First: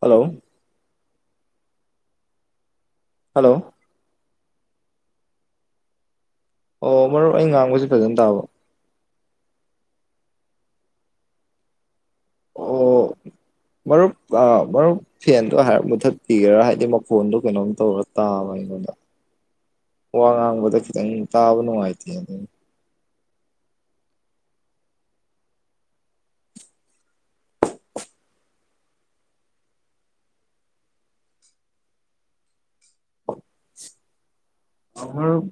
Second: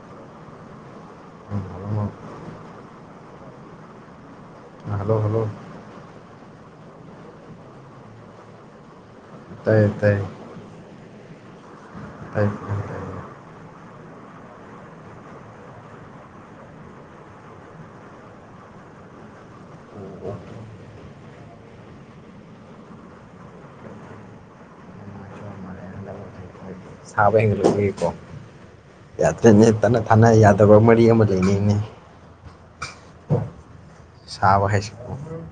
Hello. ꯎꯣ hello. Hello hello. ꯑꯣ ꯃꯔꯨꯞ ꯑꯩ ꯉꯥꯡꯕꯕꯁꯤꯦ ꯐꯖꯅ ꯇꯥꯕ꯭ꯔꫭ꯫ ꯇꯥꯏꯌꯦ ꯇꯥꯏꯌꯦ꯫ ꯇꯥꯏ ꯑꯣ ꯇꯥꯏꯌꯦ ꯃꯔꯨꯞ ꯑꯥ ꯃꯔꯨꯞ ꯐꯦꯟꯗꯣ ꯍꯥꯏꯔꯞ ꯃꯨꯊꯠꯄꯤꯒꯦꯔꯥ ꯍꯥꯏꯕꯗꯤ ꯃꯈꯣꯟꯗꯣ ꯀꯩꯅꯣꯝ ꯇꯧꯔ ꯇꯥꯕ ꯑꯩꯉꯣꯟꯗ ꯋꯥ ꯑꯣ ꯉꯥꯡꯕꯗ ꯈꯤꯇꯪ ꯇꯥꯕ ꯅꯨꯡꯉꯥꯏꯇꯦ ꯑꯗꯨ꯫ ꯁꯥꯕ ꯍꯦꯟꯒꯠꯂꯛꯀꯣ ꯌꯥꯗ꯭ꯔꯦꯅꯦ ꯇꯠꯅ ꯊꯥꯅ ꯌꯥꯗꯕ ꯃꯔꯤ ꯑꯃ ꯂꯩꯅꯤꯡꯅꯦ꯫ ꯁꯥꯕ ꯍꯥꯏꯁꯦ ꯑ ꯃꯔꯨꯞ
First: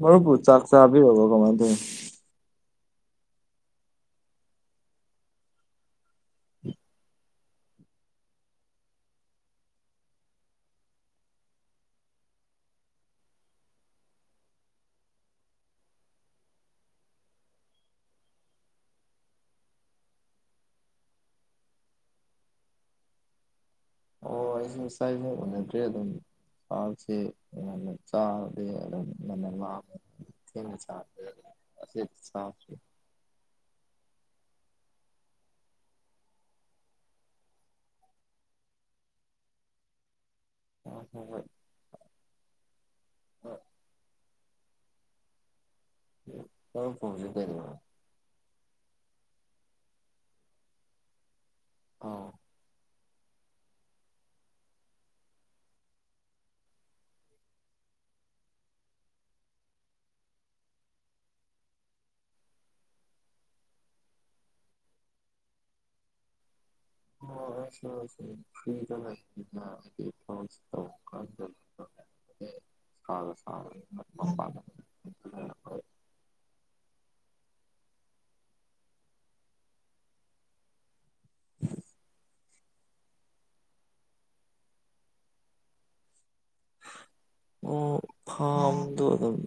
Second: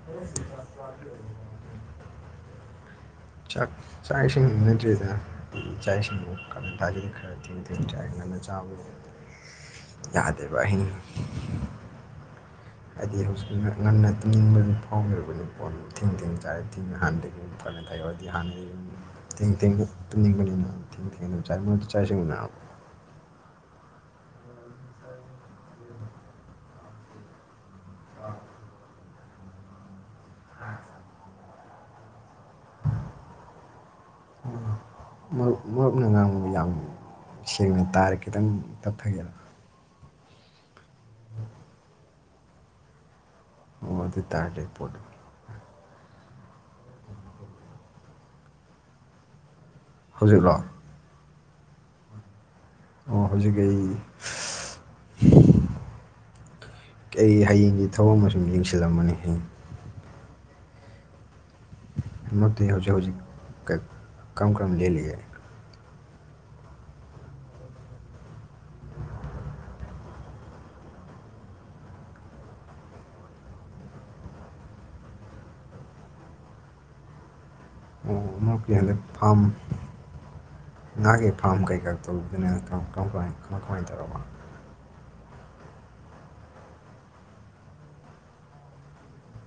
ꯃꯔꯨꯞꯄꯨ ꯆꯥꯛ ꯆꯐꯕꯤꯔꯕ ꯀꯃꯥꯏ ꯇꯧ꯫ ꯆꯥꯛ ꯆꯥꯛ ꯏꯁꯤꯡ [unintelligible] ꯆꯥꯛ ꯏꯁꯤꯡ [unintelligible] ꯈꯔ ꯊꯦꯡ-ꯊꯦꯡ ꯆꯥꯏ ꯉꯟꯅ ꯆꯥꯕꯗꯨ ꯌꯥꯗꯦ ꯕꯥꯏ꯫ [inaudible] ꯑꯣ ꯑꯩꯁꯨ ꯆꯥꯛꯏꯁꯨ ꯎꯅꯗ꯭ꯔꯦ ꯑꯗꯨꯝ ꯆꯥꯁꯦ ꯌꯥꯝꯅ ꯆꯥꯔꯗꯤ ꯑꯗꯨꯝ ꯉꯟꯅ ꯂꯥꯝꯕ ꯊꯦꯡꯅ ꯆꯥ ꯃꯔꯨꯞ ꯃꯔꯨꯞꯅ ꯉꯥꯡꯕꯗꯣ ꯌꯥꯝ ꯁꯦꯡꯅ ꯇꯥꯔꯦ ꯈꯤꯇꯪ ꯇꯞꯊꯒꯦꯔ꯫ ꯑꯥ ꯍꯣ ꯍꯣꯏ ꯍꯣꯏ꯫ ꯇꯥꯗ꯭ꯔꯦ ꯄꯣꯠ꯫ [unintelligible] ꯃꯥꯏ ꯃꯈꯣꯡꯁꯦ ꯀꯩꯗꯧꯔꯦ꯫ ꯍꯧꯖꯤꯛꯂꯣ꯫ ꯑꯥ꯫ ꯑꯣ ꯍꯧꯖꯤꯛ ꯑꯩ꯫ ꯑꯩ ꯍꯌꯦꯡꯒꯤ ꯊꯕꯛ ꯑꯃ ꯁꯨꯝ ꯌꯦꯡꯁꯤꯜꯂꯝꯕꯅꯤ ꯍꯌꯦꯡ꯫ ꯃꯔꯨꯞꯇꯤ ꯍꯧꯖꯤꯛ ꯍꯧꯖꯤꯛ ꯀꯔꯝ ꯀꯔꯝ ꯂꯦꯜꯂꯤꯒꯦ꯫ ꯑꯣ ꯍꯣꯏꯁꯦ ꯍꯣꯏꯁꯦ ꯐ꯭ꯔꯤꯗ ꯂꯩꯕ꯫ [inaudible] ꯑꯣ ꯃꯔꯨꯞꯀꯤ ꯍꯟꯗꯛ ꯐꯥꯝ꯫ ꯉꯥꯒꯤ ꯐꯥꯔ꯭ꯝ ꯀꯩꯀꯥ ꯇꯧꯕꯗꯨꯅ꯫ ꯀꯝꯀꯥꯏ ꯀꯃꯥꯏ ꯀꯃꯥꯏ ꯇꯧꯔꯕ꯫ ꯑꯣ ꯐꯥꯝꯗꯣ ꯑꯗꯨꯝ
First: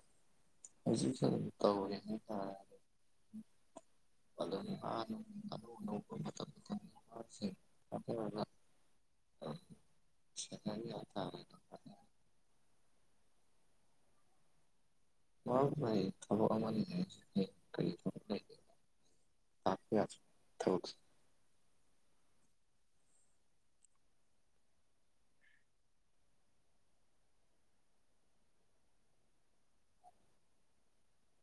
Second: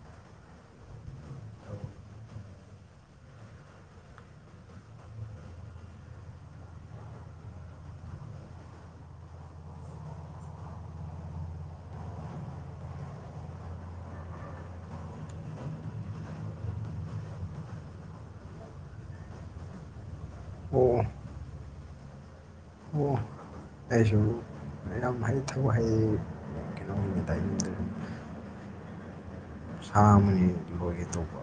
ꯍꯧꯖꯤꯛꯁꯨ ꯑꯗꯨꯝ ꯇꯧꯋꯦ ꯍꯥꯏꯇꯥꯔꯦ ꯑꯗꯨ ꯑꯅꯧ ꯑꯅꯧꯕ ꯃꯇꯝ꯫ [inaudible] ꯃꯍꯥꯛ ꯊꯕꯛ ꯑꯃꯅꯤ ꯀ [inaudible] ꯑꯣ ꯊꯕꯛꯁꯦ꯫ ꯑꯣ ꯑꯩꯁꯨ ꯌꯥꯝ ꯍꯩ ꯊꯕꯛ ꯍꯩ ꯀꯩꯅꯣꯒꯤ ꯇꯥꯏ꯫ ꯁꯥ ꯑꯃꯅꯤ ꯂꯣꯏꯒꯦ ꯇꯧꯕ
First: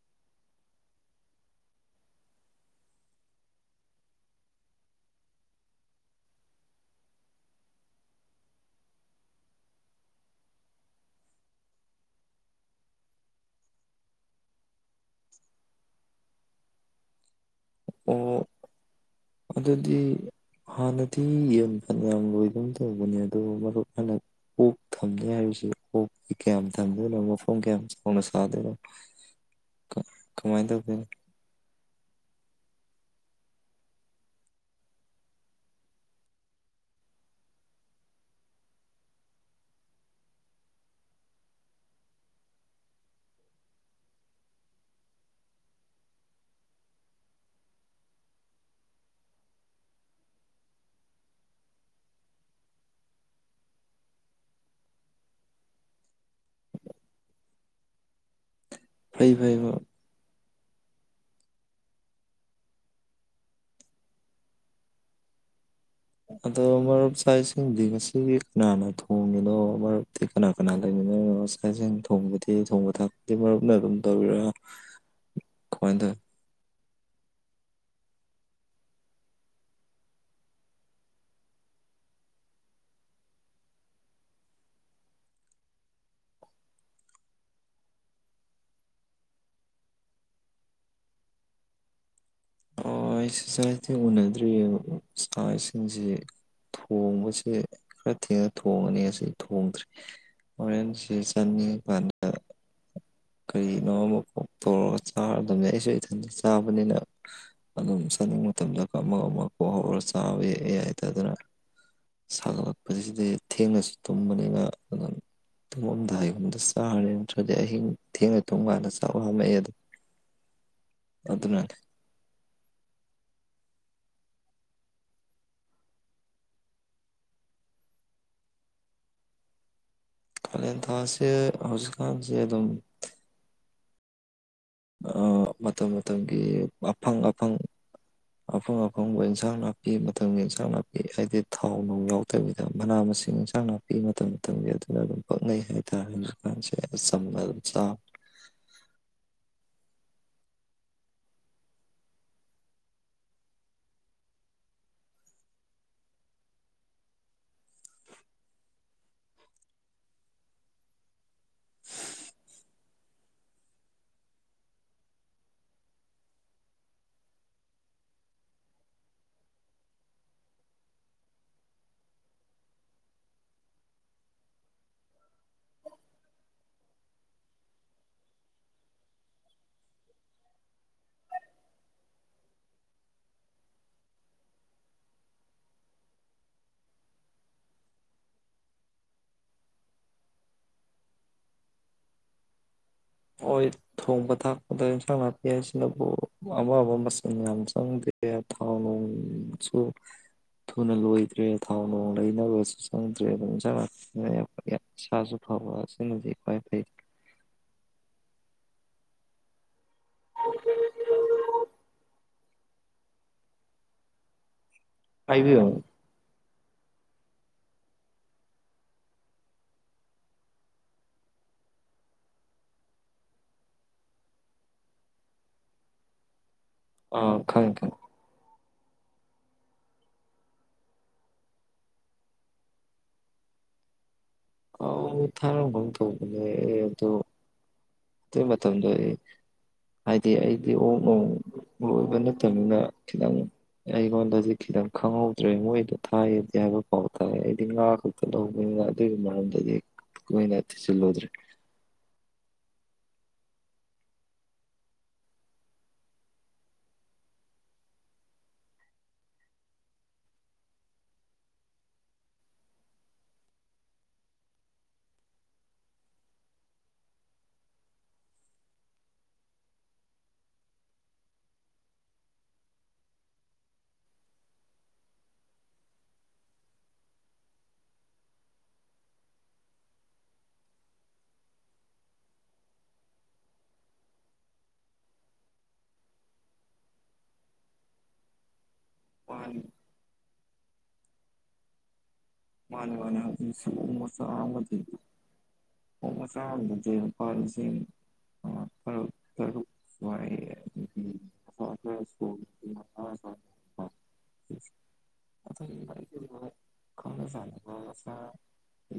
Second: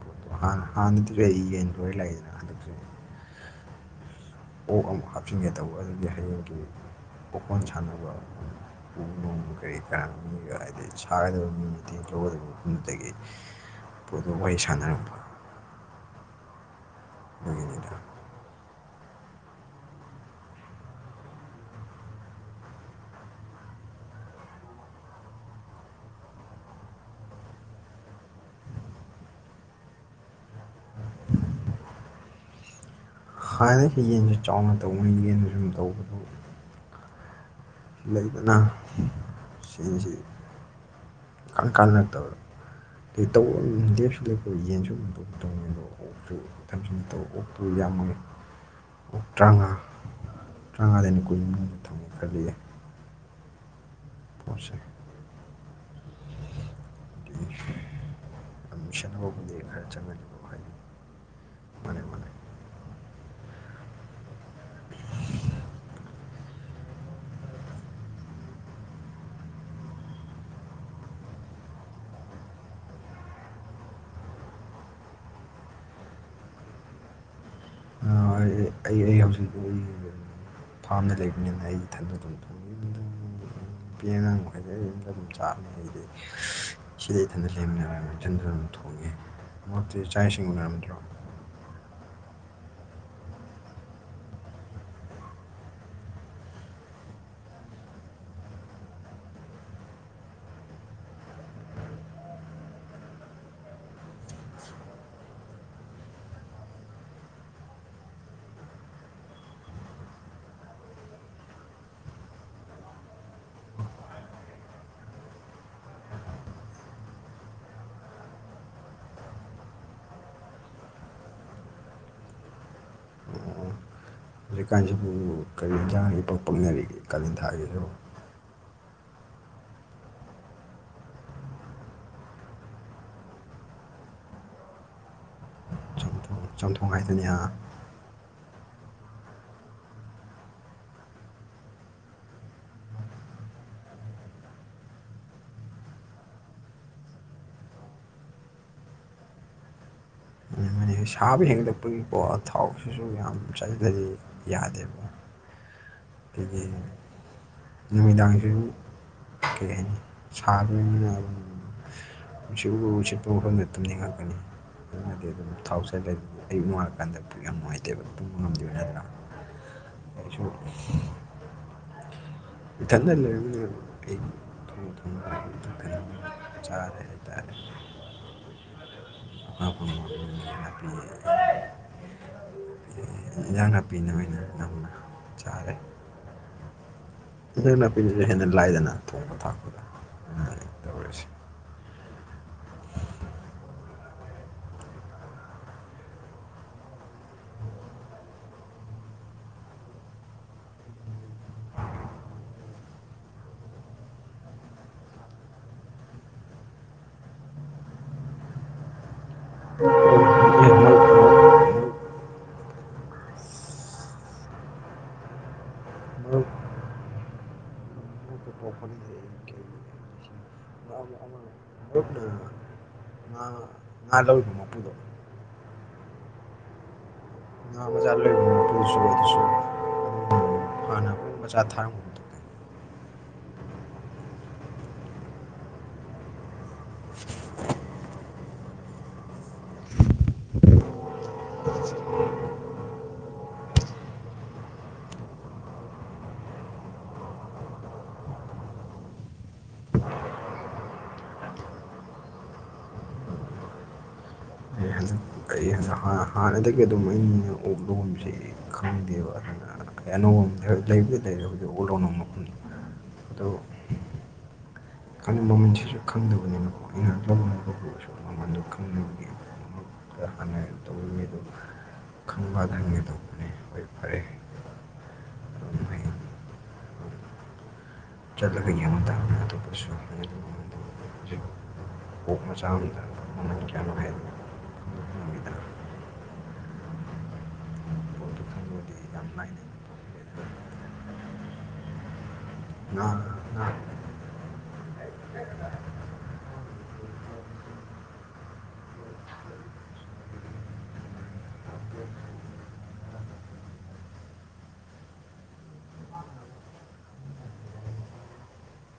ꯄꯣꯠꯇꯣ ꯍꯥꯟꯅ ꯍꯥꯟꯅꯗꯤ ꯑꯩ ꯌꯦꯟ ꯂꯣꯏ ꯂꯥꯛꯏꯗꯅ ꯍꯟꯗꯛꯁꯨ ꯑꯣꯛ ꯑꯃꯨꯛ ꯍꯥꯞꯆꯤꯟꯒꯦ ꯇꯧꯕ ꯑꯗꯨꯒꯤ ꯍꯌꯦꯡꯒꯤ ꯑꯣꯀꯣꯟ ꯁꯥꯟꯅꯕ ꯎ ꯅꯣꯡ ꯀꯔꯤ ꯀꯔꯥ ꯍꯥꯏꯗꯤ ꯁꯥꯒꯗꯕ ꯃꯤ ꯃꯇꯦꯡ꯫ ꯂꯧꯒꯗꯕ ꯃꯐꯝꯗꯨꯗꯒꯤ ꯄꯣꯠꯇꯣ ꯋꯥꯔꯤ ꯁꯥꯟꯅꯔꯛꯄ꯫ [unintelligible] ꯑꯣ ꯑꯗꯨꯗꯤ ꯍꯥꯟꯅꯗꯤ ꯌꯦꯟ ꯐꯅ꯭ꯌꯥꯝ ꯂꯣꯏꯒꯨꯝ ꯇꯧꯕꯅꯦ ꯑꯗꯨꯕꯨ ꯃꯔꯨꯞ ꯅꯪꯅ ꯑꯣꯛ ꯊꯝꯅꯤ ꯍꯥꯏꯔꯤꯁꯤ ꯑꯣꯛ ꯀꯌꯥꯝ ꯊꯝꯗꯣꯏꯅꯣ ꯃꯐꯝ ꯀꯌꯥꯝ ꯆꯥꯎꯅ ꯁꯥꯗꯣꯏꯅꯣ ꯀꯥ ꯀꯃꯥꯏꯅ ꯇꯧꯗꯣꯏꯅꯣ꯫ ꯍꯥꯟꯅꯗꯒꯤ ꯌꯦꯟꯁꯨ ꯆꯥꯎꯅ ꯇꯧꯕꯅꯤꯅ ꯌꯦꯟ ꯁꯨꯝ ꯇꯧꯕꯗ꯫ ꯂꯩꯗꯅ ꯁꯦꯟꯁꯤ ꯏꯀꯥꯟ ꯀꯥꯟꯅꯔꯛꯇꯕ ꯑꯩ ꯇꯧ ꯂꯦꯞꯁꯨ ꯂꯦꯞꯄꯣꯏ ꯌꯦꯟꯁꯨ ꯑꯗꯨꯝ ꯇꯧꯅꯤ ꯑꯗꯣ ꯑꯣꯛꯁꯨ ꯊꯝꯖꯟꯒꯦ ꯇꯧꯕ ꯑꯣꯛꯇꯨ ꯌꯥꯝꯃꯦ ꯑꯣꯛ ꯇ꯭ꯔꯥꯉꯥ ꯇ꯭ꯔꯥꯉꯥꯗꯩꯅ ꯀꯨꯟ ꯃꯅꯨꯡꯗ ꯊꯝꯒꯦ ꯈꯜꯂꯤꯌꯦ꯫ ꯄꯣꯠꯁꯦ꯫ ꯃꯤꯁꯟ ꯐꯩ ꯐꯩ ꯑꯃꯕꯨꯗꯤ ꯃꯔꯨꯞ ꯈꯔ ꯆꯪꯉꯅꯤ꯫ ꯃꯥꯅꯦ ꯃꯥꯅꯦ꯫ ꯑꯗꯣ ꯃꯔꯨꯞ ꯆꯥꯛ ꯏꯁꯤꯡꯗꯤ ꯉꯁꯤꯒꯤ ꯀꯅꯥꯅ ꯊꯣꯡꯉꯤꯅꯣ ꯃꯔꯨꯞꯇꯤ ꯀꯅꯥ ꯀꯅꯥ ꯂꯩꯃꯤꯟꯅꯩꯅꯣ ꯆꯥꯛ ꯏꯁꯤꯡ ꯊꯣꯡꯕꯗꯤ ꯊꯣꯡꯕ ꯊꯥꯛꯄꯗꯤ ꯃꯔꯨꯞꯅ ꯑꯗꯨꯝ ꯇꯧꯕꯔꯤꯔꯥ ꯀꯃꯥꯏꯟ ꯇꯧꯋꯤ꯫ ꯑꯩ ꯐꯥꯔꯝꯗ ꯂꯩꯕꯅꯤꯅ ꯑꯩ ꯏꯊꯟꯗ ꯑꯗꯨꯝ ꯊꯣꯡꯖꯩ ꯅꯨꯄꯤ ꯑꯉꯥꯡ ꯃꯈꯩꯗꯤ ꯑꯩ ꯌꯨꯝꯗ ꯑꯗꯨꯝ ꯆꯥꯕꯅꯦ ꯑꯩꯗꯤ ꯁꯤꯗ ꯏꯊꯟꯇ ꯂꯩꯕꯅꯤꯅ ꯏꯊꯟꯗ ꯑꯗꯨꯝ ꯊꯣꯡꯉꯦ ꯃꯔꯨꯝꯇꯤ ꯆꯥꯛ ꯏꯁꯤꯡ ꯎꯅꯔꯝ ꯅꯠꯇ꯭ꯔꯣ꯫ ꯑꯥꯏꯁ ꯆꯥꯛ ꯏꯁꯤꯡ ꯎꯅꯗ꯭ꯔꯤꯌꯦ ꯃꯔꯨꯞ ꯆꯥꯛ ꯏꯁꯤꯡꯖꯤ ꯊꯣꯡꯕꯁꯦ ꯈꯔ ꯊꯦꯡꯅ ꯊꯣꯡꯉꯅꯤ ꯉꯁꯤꯗꯤ ꯊꯣꯡꯗ꯭꯭ꯔꯤ ꯍꯣꯔꯦꯟ ꯁꯦ ꯆꯥꯅꯤꯡꯉ ꯀꯥꯟꯗ ꯀꯔꯤꯅꯣ ꯑꯃ ꯀꯣꯛ ꯇꯧꯔꯒ ꯆꯥꯔꯗꯝꯅꯦ ꯑꯩꯁꯨ ꯏꯊꯟꯇ ꯆꯥꯕꯅꯤꯅ ꯑꯗꯨꯝ ꯆꯥꯅꯤꯡꯕ ꯃꯇꯝꯗꯒ ꯑꯃ ꯑꯃ ꯀꯣꯛ ꯍꯧꯔꯒ ꯆꯥꯕꯤ ꯌꯥꯏꯗ ꯑꯗꯨꯅ ꯁꯥꯒꯠꯂꯛꯄꯖꯤꯗꯤ ꯊꯦꯡꯅꯁꯨ ꯇꯨꯝꯕꯅꯤꯅ ꯑꯗꯨꯝ ꯇꯨꯝꯃꯝꯗꯥꯏ ꯒꯨꯝꯗ ꯆꯥꯔꯦ ꯅꯠꯇ꯭ꯔꯗꯤ ꯑꯍꯤꯡ ꯊꯦꯡꯅ ꯇꯨꯝ ꯀꯥꯟꯗ ꯆꯥꯛ ꯂꯥꯝꯃꯛꯑꯦ ꯑꯗꯨꯅ ꯑꯗꯨꯅꯅꯦ ꯍꯧꯖꯤꯛꯀꯥꯟꯖꯤꯕꯨ ꯀꯔꯤ ꯌꯦꯖꯥꯡꯅ ꯏꯄꯛ ꯄꯛꯅꯔꯤꯒꯦ ꯀꯥꯂꯦꯟ ꯊꯥ [unintelligible] ꯀꯂꯦꯟ ꯊꯥꯁꯦ ꯍꯧꯖꯤꯛꯀꯥꯟꯁꯦ ꯑꯗꯨꯝ ꯑ ꯃꯇꯝ ꯃ ꯇꯝꯒꯤ ꯆꯝꯊꯣꯡ ꯆꯝꯊꯣꯡ ꯑꯐꯪ ꯍꯥꯏꯗꯨꯅꯤ ꯍꯥ ꯑꯐꯪ ꯑꯐꯪ ꯑꯐꯪꯕ ꯏꯟꯁꯥꯡ ꯅꯥꯄꯤ ꯃꯇꯝꯒꯤ ꯏꯟꯁꯥꯡ ꯅꯥꯄꯤ ꯍꯥꯏꯗꯤ ꯊꯥꯎ ꯅꯨꯡ ꯌꯥꯎꯗꯕꯤꯗ ꯃꯅꯥ ꯃꯁꯤꯡ ꯏꯟꯁꯥꯡ ꯅꯥꯄꯤ ꯃꯇꯝ ꯃꯇꯝꯒꯤ ꯑꯗꯨꯅ ꯑꯗꯨꯝ ꯄꯛꯅꯩ ꯍꯥꯏꯇꯥꯔꯦ ꯍꯧꯖꯤꯛꯀꯥꯟꯁꯦ ꯆꯝꯅ ꯑꯗꯨꯝ ꯆꯥꯕ ꯑꯗꯨꯃꯥꯏꯅ ꯁꯥꯕ ꯍꯦꯟꯒꯠꯂꯛꯄꯒꯤꯀꯣ ꯊꯥꯎꯁꯤꯁꯨ ꯌꯥꯝ ꯆꯥꯖꯤꯜꯂꯗꯤ ꯌꯥꯗꯦꯕ ꯑꯩꯈꯣꯏꯒꯤ ꯅꯨꯃꯤꯗꯥꯡꯖꯤꯁꯨ ꯀꯩꯍꯥꯏꯅꯤ ꯁꯥꯕꯅꯤꯅ ꯅꯨꯡꯁꯤꯠ ꯎ ꯎ ꯁꯤꯠꯄ ꯃꯐꯝꯗ ꯇꯨꯝꯅꯤꯡꯉꯛꯀꯅꯤ [unintelligible] ꯊꯥꯎ ꯆꯏꯂꯥꯏ ꯑꯌꯨꯛ ꯅꯨꯡꯉꯥꯜꯂꯀꯥꯟꯗ ꯄꯨꯛ ꯌꯥꯝ ꯅꯨꯡꯉꯥꯏꯇꯦꯕ [unintelligible] ꯏꯊꯟꯗ ꯂꯩꯔꯝꯅꯤꯅ [unintelligible] ꯅꯄꯤ ꯏꯟꯖꯥꯡ ꯅꯥꯄꯤꯅ ꯑꯣꯏꯅ ꯌꯥꯝꯅ ꯆꯥꯔꯦ ꯏꯟꯖꯥꯡ ꯅꯥꯄꯤꯅꯁꯨ ꯍꯦꯟꯅ ꯂꯥꯏꯗꯅ ꯊꯣꯡꯕ ꯊꯥꯛꯄꯗ ꯇꯧꯔꯤꯁꯦ꯫ ꯍꯣꯏ ꯊꯣꯡꯕ ꯊꯥꯛꯄꯗ ꯏꯟꯁꯥꯡ ꯅꯥꯄꯤ ꯍꯥꯏ ꯑꯁꯤꯅꯕꯨ ꯑꯋꯥꯕ ꯃꯁꯟ ꯌꯥꯝ ꯆꯪꯗꯦ ꯊꯥꯎ ꯅꯨꯡꯁꯨ ꯊꯨꯅ ꯂꯣꯏꯗ꯭ꯔꯦ ꯊꯥꯎ ꯅꯣꯡ ꯂꯩꯅꯕꯁꯨ ꯆꯪꯗ꯭ꯔꯦ ꯑꯗꯨ ꯏꯟꯁꯥꯡ ꯅꯥꯄꯤꯅ ꯏꯁꯥꯁꯨ ꯐꯕ ꯑꯁꯤꯅꯗꯤ ꯈ꯭ꯋꯥꯏ ꯐꯩ꯫ ꯍꯥꯏꯕꯤꯌꯨ꯫ ꯃꯔꯨꯞꯀ ꯄꯥꯎ ꯐꯥꯎꯅꯗ꯭ꯔꯦ ꯑꯩ ꯀꯩ ꯃꯔꯨꯞꯅ ꯑ ꯂꯧꯔꯤꯕ ꯃꯄꯨꯗ ꯑ ꯈꯪꯉꯦ ꯉꯥ ꯈꯪꯉꯦ꯫ ꯃꯆꯥ ꯂꯧꯔꯤꯕ ꯃꯄꯨꯗꯨꯁꯨ ꯑꯗꯨꯁꯨ ꯑꯗꯨꯝ ꯍꯥꯟꯅ ꯑꯩꯈꯣꯏ ꯃꯆꯥ ꯊꯥꯔꯝꯒꯨꯝ ꯇꯧꯗꯥꯏꯅꯦ꯫ ꯑꯥꯎ ꯊꯔꯝ ꯒꯨꯝ ꯇꯧꯕꯅꯤ ꯑꯩ ꯑꯗꯨ ꯑꯇꯩ ꯃꯇꯝꯗꯣ ꯑꯩ ꯍꯥꯏꯗꯤ ꯑꯩꯗꯤ ꯑꯣꯛ ꯅꯣꯡ ꯂꯣꯏꯕ ꯅꯠꯇꯝꯅꯤꯅ ꯈꯤꯇꯪ ꯑꯩꯉꯣꯟꯗꯗꯤ ꯈꯤꯇꯪ ꯈꯪꯍꯧꯗ꯭ꯔꯦ ꯃꯣꯏꯗꯣ ꯊꯥꯏꯌꯦꯗꯤ ꯍꯥꯏꯕ ꯄꯥꯎ ꯇꯥꯏ ꯑꯩꯗꯤ ꯉꯥ ꯈꯛꯇ ꯂꯍꯧꯕꯅꯤꯅ ꯑꯗꯨꯒꯤ ꯃꯔꯝꯗꯗꯤ ꯀꯣꯏꯅ ꯊꯤꯖꯜꯂꯨꯗ꯭ꯔꯦ꯫ ꯍ ꯍꯥꯟꯅꯗꯒꯤ ꯑꯗꯨꯝ ꯑꯩꯅ ꯑꯣꯛ ꯂꯧꯝꯁꯦ ꯈꯪꯗꯦꯕ ꯑꯗꯨꯅ ꯑꯩ ꯑꯅꯧꯕ ꯍꯦꯛ [unintelligible] ꯈꯪꯗꯦ ꯃꯃꯟꯁꯤꯁꯨ ꯈꯪꯗꯕꯅꯤꯅꯀꯣ ꯑꯩꯅ ꯑꯅꯧꯕ [unintelligible] [unintelligible] ꯇꯧꯕꯅꯦ ꯍꯣꯏ ꯐꯔꯦ ꯑꯗꯨꯝ [unintelligible] ꯆꯠꯂꯒ ꯌꯦꯡꯕ ꯇꯥꯕꯅꯤ ꯑꯇꯣꯞꯄꯁꯨ [unintelligible] ꯍꯧꯖꯤꯛ ꯑꯣꯛ ꯃꯆꯥ ꯑꯃꯝꯗ ꯃꯃꯟ ꯀꯌꯥꯅꯣ ꯍꯥꯏꯗ ꯄꯣꯠꯇꯨ ꯈꯪꯕꯗꯤ ꯌꯥꯝ ꯃꯥꯅꯤ ꯂꯥꯏꯅ꯫ ꯃꯥꯅꯦ ꯉꯥ ꯃꯥꯅꯦ ꯍꯧꯖꯤꯛꯁꯦ ꯉꯥ ꯑꯣꯛ ꯃꯆꯥ ꯑꯃꯗꯤ ꯑꯣꯛ ꯃꯆꯥ ꯑꯃꯗꯗꯤ ꯂꯨꯄꯥ ꯂꯤꯁꯤꯡ ꯃꯉꯥ ꯇꯔꯨꯛ ꯇꯔꯨꯛ [unintelligible] ꯈꯪꯅ ꯆꯥꯟꯅꯕ ꯃꯁ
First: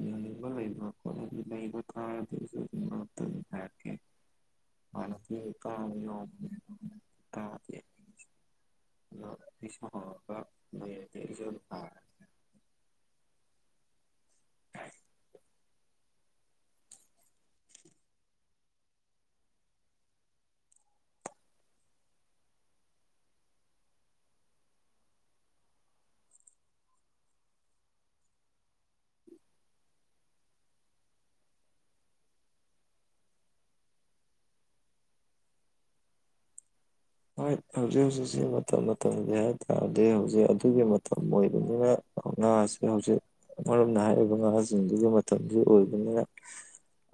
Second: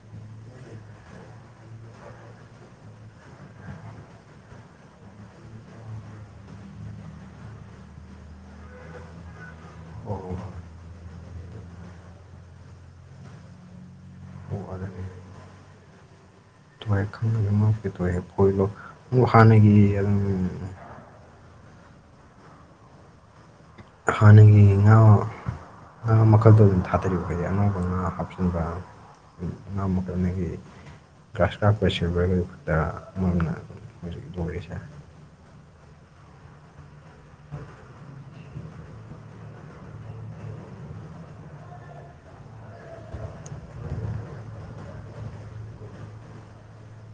ꯌꯣꯟꯅꯤꯡꯕ ꯂꯩꯕ ꯈꯣꯠꯂꯗꯤ ꯂꯩꯕ ꯇꯥꯔꯗꯤ ꯑꯩꯁꯨ ꯑꯗꯨꯝ ꯉꯇ ꯍꯥꯏꯔꯛꯀꯦ ꯍꯥꯟꯅꯗꯤ ꯇꯕ ꯌꯥꯎꯕꯅꯦ ꯇꯥꯗꯦ ꯑꯗꯣ ꯑꯩꯁꯨ ꯑꯣ ꯍꯪꯉꯒ ꯂꯩꯔꯗꯤ ꯑꯩꯁꯨ ꯑꯗꯨꯝ ꯍꯥꯏꯔꯛꯀꯦ ꯑꯣ ꯑꯗꯨꯅꯤ [inaudible] [unintelligible] ꯍꯥꯟꯅꯒꯤ ꯎꯝ ꯍꯥꯟꯅꯒꯤ ꯉꯥ ꯉꯥ ꯃꯈꯜꯗꯣ ꯑꯗꯨꯝ ꯊꯥꯗꯔꯤꯕ ꯍꯥꯏꯗꯤ ꯑꯅꯧꯕ ꯉꯥ ꯍꯥꯞꯆꯟꯕ ꯉꯥ ꯃꯈꯜꯒꯤ ꯒ꯭ꯔꯥꯁ ꯀꯥꯞꯄ ꯁꯤꯜꯚꯔꯒꯗꯨ ꯈꯛꯇ [unintelligible] ꯍꯧꯖꯤꯛ ꯇꯧꯔꯤꯁꯦ ꯍꯣꯏ ꯍꯧꯖꯤꯛ ꯍꯧꯖꯤꯛꯁꯤ ꯃꯇꯝ ꯃꯇꯝꯒꯤ ꯍꯥꯏ ꯇꯥꯔꯗꯤ ꯍꯧꯖꯤꯛ ꯑꯗꯨꯒꯤ ꯃꯇꯝ ꯑꯣꯏꯕꯅꯤꯅ ꯉꯥꯥꯁꯦ ꯍꯧꯖꯤꯛ ꯑꯃꯔꯣꯝꯗ ꯍꯥꯏꯔꯤꯕ ꯉꯥꯖꯤꯡꯗꯨꯒꯤ ꯃꯇꯝꯗꯤ ꯑꯣꯏꯕꯅꯤꯅ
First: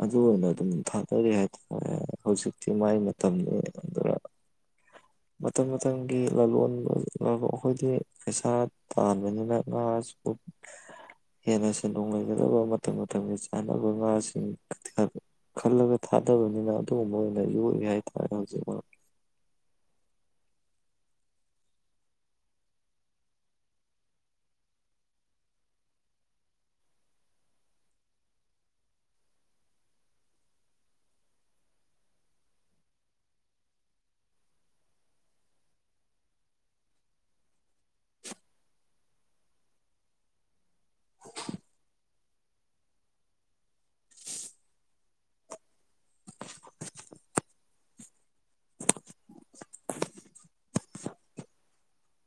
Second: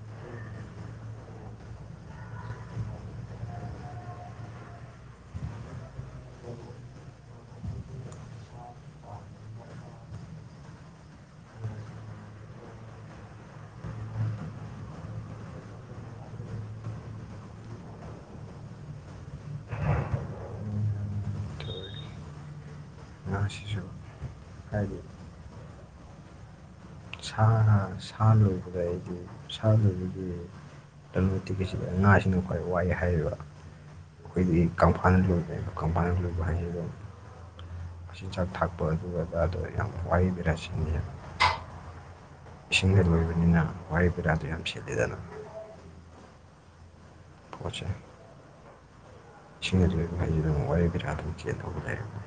ꯑꯗꯨ ꯑꯣꯏꯅ ꯑꯗꯨꯝ ꯊꯥꯗꯔꯤ ꯍꯥꯏꯇꯥꯔꯦ ꯍꯧꯖꯤꯛꯇꯤ ꯃꯥꯏ ꯃꯇꯝꯅꯤ ꯑꯗꯨꯅ꯫ ꯃꯇꯝ ꯃꯇꯝꯒꯤ ꯂꯂꯣꯟꯕ ꯑꯩꯈꯣꯏꯗꯤ ꯄꯩꯁꯥ ꯇꯥꯟꯕꯅꯤꯅ ꯉꯥꯁꯨ ꯍꯦꯟꯅ ꯁꯦꯟꯗꯣꯡ ꯂꯩꯒꯗꯕ ꯃꯇꯝ ꯃꯇꯝꯒꯤ ꯆꯥꯅꯕ ꯉꯥꯁꯤꯡ [unintelligible] ꯈꯜꯂꯒ ꯊꯥꯗꯕꯅꯤꯅ ꯑꯗꯨꯒꯨꯝꯕ ꯑꯣꯏꯅ ꯌꯣꯛꯏ ꯍꯥꯏꯇꯥꯔꯦ ꯍꯧꯖꯤꯛ ꯑꯗꯣ ꯉꯥꯁꯤꯁꯨ ꯍꯥꯏꯗꯤ ꯑꯥ ꯁꯥꯂꯣꯏꯕꯒ ꯑꯩꯗꯤ ꯁꯥ ꯂꯣꯏꯕꯒꯤ ꯂꯂꯨꯇꯤꯛꯀꯤꯁꯤꯗ ꯉꯥꯁꯤꯅ ꯈ꯭ꯋꯥꯏ ꯋꯥꯏ ꯍꯥꯏꯔꯤꯕ ꯑꯩꯈꯣꯏꯒꯤ ꯀꯪꯐꯥꯜ ꯂꯣꯏꯕꯅꯦꯕ ꯀꯪꯐꯥꯜꯅ ꯂꯣꯏꯕ ꯍꯥꯏꯁꯤ ꯑꯗꯨꯝ ꯃꯆꯤꯟꯖꯥꯛ ꯊꯥꯛꯄ ꯑꯗꯨ ꯑꯗꯥꯗꯣ ꯌꯥꯝ ꯋꯥꯏ ꯚꯦꯔꯥ [unintelligible] ꯏꯁꯤꯡꯗ ꯂꯣꯏꯕꯅꯤꯅ ꯋꯥꯍꯩ [unintelligible] ꯌꯥꯝ ꯁꯤꯠꯂꯤꯗꯅ꯫ ꯄꯣꯠꯁꯦ ꯏꯁꯤꯡꯗ ꯂꯣꯏꯕ ꯍꯥꯏꯖꯤꯗꯕꯨ ꯋꯥꯍꯩ ꯕꯦꯔꯥ ꯑꯗꯨꯝ ꯆꯦꯟꯗꯧ ꯂꯩꯔꯝꯅꯦ꯫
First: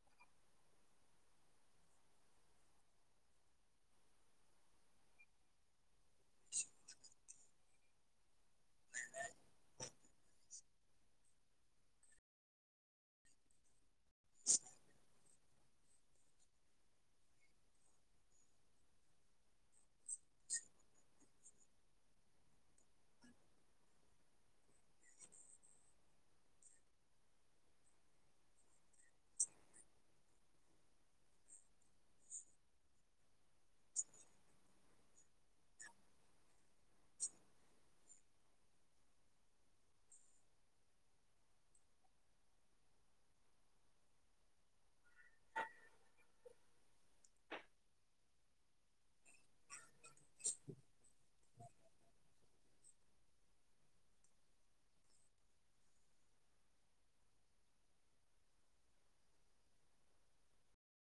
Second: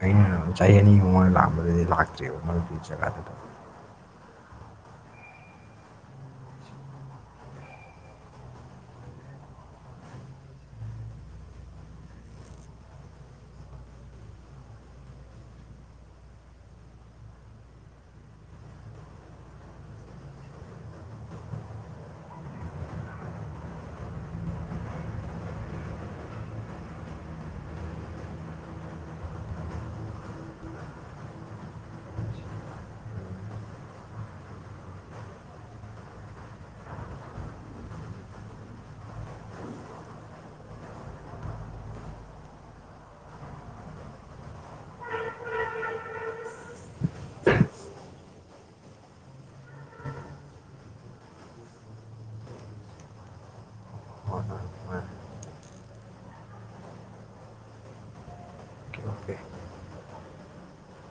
ꯑꯩꯅ ꯆꯍꯤ ꯑꯅꯤ ꯃꯃꯥꯡꯗ ꯂꯥꯛꯑꯝꯕꯗꯩꯩꯗꯤ ꯂꯥꯛꯇ꯭ꯔꯤꯕ ꯃꯔꯨꯞꯀꯤ ꯖꯒꯥꯗꯨꯗ꯫ [inaudible] [inaudible] [inaudible] [inaudible] ꯑꯣ ꯑꯣꯀꯦ ꯑꯣꯀꯦ